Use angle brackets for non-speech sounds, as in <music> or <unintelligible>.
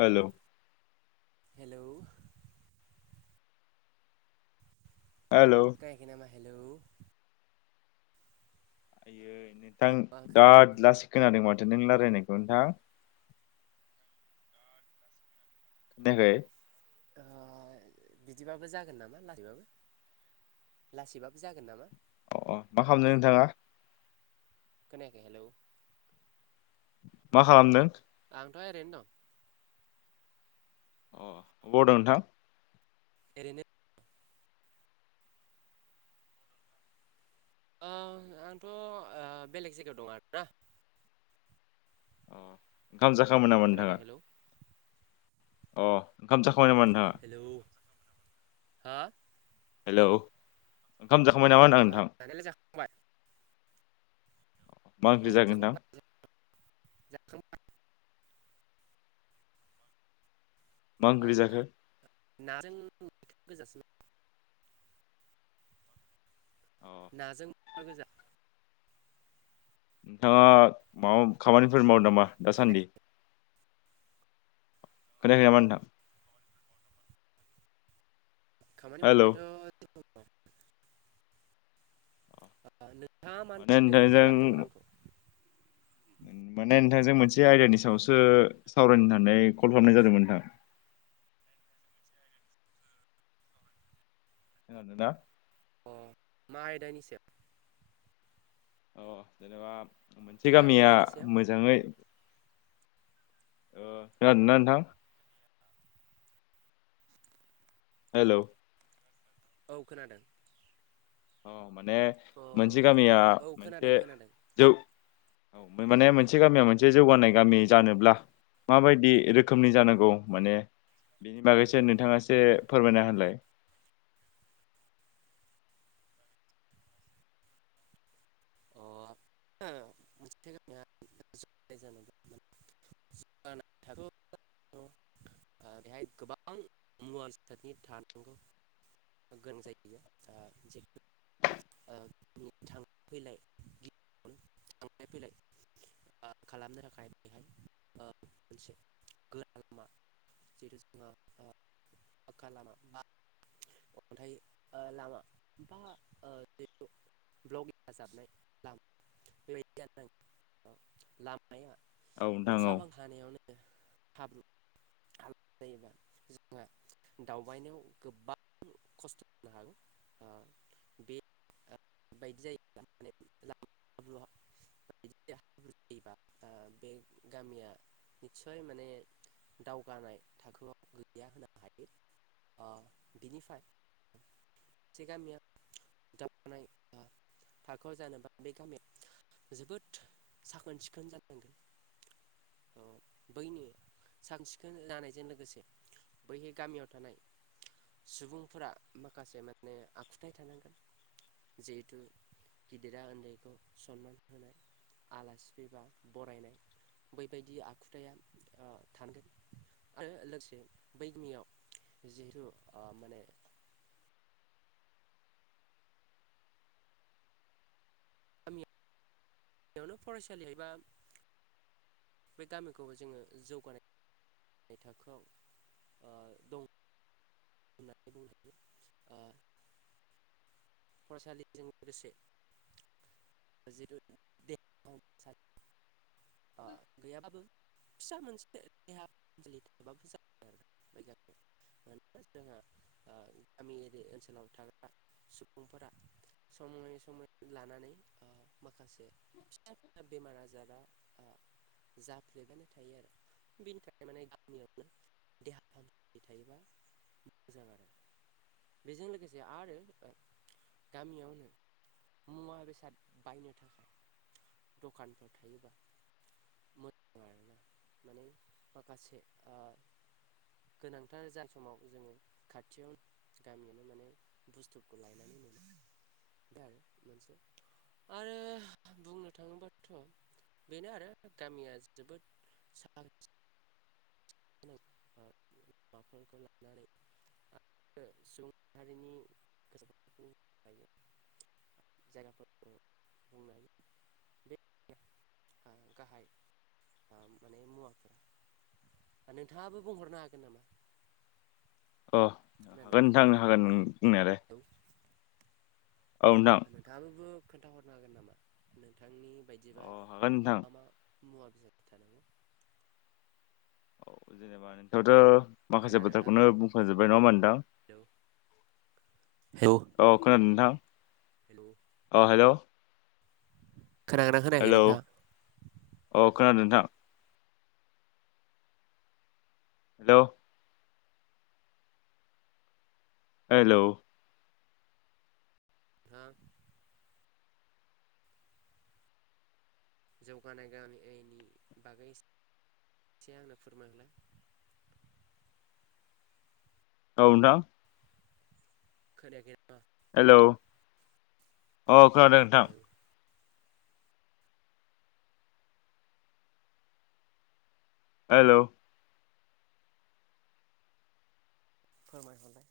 Hello hello hello खोनायाखै नामा hello आयै नोंथां औ आं खोनादों बिराद लासै खोनादों माथो नोंना <unintelligible> नोंथां खोनायाखै? ओ बिदिबाबो जागोन नामा लासैबाबो लासैबाबो जागोन नामा? अ अ मा खालामदों नोंथाङा? खोनायाखै हेलौ मा खालामदों? आंथ' ओरैनो दं। अ अबाव दं नोंथां? ओरैनो ओ आंथ' ओ बेलेग जायगायाव दं आरोना। अ ओंखाम जाखांबाय नामा खोनादों नोंथाङा? हेलौ अ ओंखाम जाखांबाय नामा नोंथाङा? हेलौ हा? हेलौ ओंखाम जाखांबाय नामा होनदों आं ओ नोंथां? जानायालाय जाखांबाय मा औ ओख्रै जागोन नोंथां? जाखांबाय जाखांबाय। मा ओंख्रि ओ जाखो नाजों मैथा गोजासो अ नाजों मैथा गोजा नोंथाङा माबा खामानिफोर मावदों नामा दासान्दि? खोनायाखै खोनायाखै नामा नोथां? खामानि मावनायाथ'। नोंथाङा मानि माने थाखाय कल नोंथांजों खालामदोंमोन आंखौ। माने नोंथांजों मोनसे आयदानि सायावसो सावरायनो होननानै कल खालामनाय जादोंमोन नोंथां। ना अ मा आयदायनिसायाव? औ जेनेबा मोनसे मा गामिया आयदानि सायाव मोजाङै अ खोनादोंना नोंथां? हेलौ औ खोनादों। औ माने अ मोनसे गामिया औ खोनादों मोनसे खोनादों जौ औ माने मोनसे गामिया मोनसे जौगानाय गामि जानोब्ला माबायदि रोखोमनि जानांगौ माने बिनि बागैसो नोंथाङाासो फोरमायना होलाय। अ <unintelligible> बेहाय गोबां मुवासादनि थानांगौ। गोन जायगाया जे थांलाय फैलाय थांलाय फैलाय खालामनो थाखाय बेहाय ओ मोनसे लामा <unintelligible> अन्थाइ ओ लामा बा जिथु ब्लक देाजाबनाय बेबायदियानो लाम माया औ नोंथां अखा औ बां हानायावनो हाब्रु हाला <inaudible> जायोबा जोंहा दावबायनायाव गोबां खस्थ' जानो हागौ। ओ बे बायदि जायो <unintelligible> <unintelligible> जायोबा बे गामिया निस्सय माने दावगानाय थाखोआव गैया होनो हायो। ओ बिनिफ्राय मोनसे गामिया थाखोआव जानोबा बे गामि जोबोद साखोन सिखोन जानांगोन' ओ बैनि साखोन सिखोन जानायजों लोगोसे बैहाय गामियाव थानाय सुबुंफोरा माखासे माने आखुथाय थानांगोन जिहेथु गिदिरा उन्दैखौ सनमान होनाय। आलासि फैबा बरायनाय बैबायदि आखुथाया ओ थांनांगोन। आरो लोगोसे बै गामियाव जिहेथु ओ माने गामि गियावनो फरायसालि एबा बे गामिखौ जोङो जौगानाय नाय थाखोआव ओ दं। <unintelligible> फरायसालिजों लोगोसे <unintelligible> ओ गैया बो। फिसा मोनसे देहाहामसालि थाबाबो जा <unintelligible> मानोना जोंहा ओ गामियरि ओनसोलाव थाग्रा सुबुंफोरा समय समय लानानै माखासे फिसा फिसा बेमार आजारा जाफ्लेबायनो थायो आरो। बिनि थाखाय माने गामियावनो देहा फाहामसालि थायोबा मोजां आरो <inaudible> बेजों लोगोसे आरो गामियावनो मुवा बेसाद बायनो थाखाय दखानफोर थायोबा <unintelligible> गोनांथार जानाय समाव जोङो खाथियाव गामियावनो माने बुस्थुखौ लायो <inaudible> दा मोनसे आरो बुंनो थाङोबाथ' <inaudible> बेनो आरो गामिया जोबोद साखोन <unintelligible> <unintelligible> जायगाफोरखौ बुंनो हायो बे <unintelligible> गाहाय ओ माने मुवाफोर नोंथाङाबो बुंहरनो हागोन नामा? अ खोनादों हागोन नोंथां हागोन बुंनायालाय औ औ नोंथां नोंथाङाबो खोन्थाहरनो हागोन नामा नोंथांनि अ बायदिबा हागोन नोंथां मा मा? मुवा बेसाद थानांगौ? औ जेनेबा नोंथांयाथ' माखासे खोनादोंना बाथ्राखौनो बुंखांजोब्बाय नङा होमबा नोंथां? हेलौ अ खोनादों नोंथां? हेलौ अ हेल' खोनागोनना खोनायाखै नोंथां? अ खोनादों नोंथां हेल' हेलौ उम जौगानाय गामियनि बागै थिया आंनो फोरमायलाय औ नोंथां खोनायाखै नामा हेलौ अ खोनादों नोंथां हेलौ हेल' फोरमायहलाय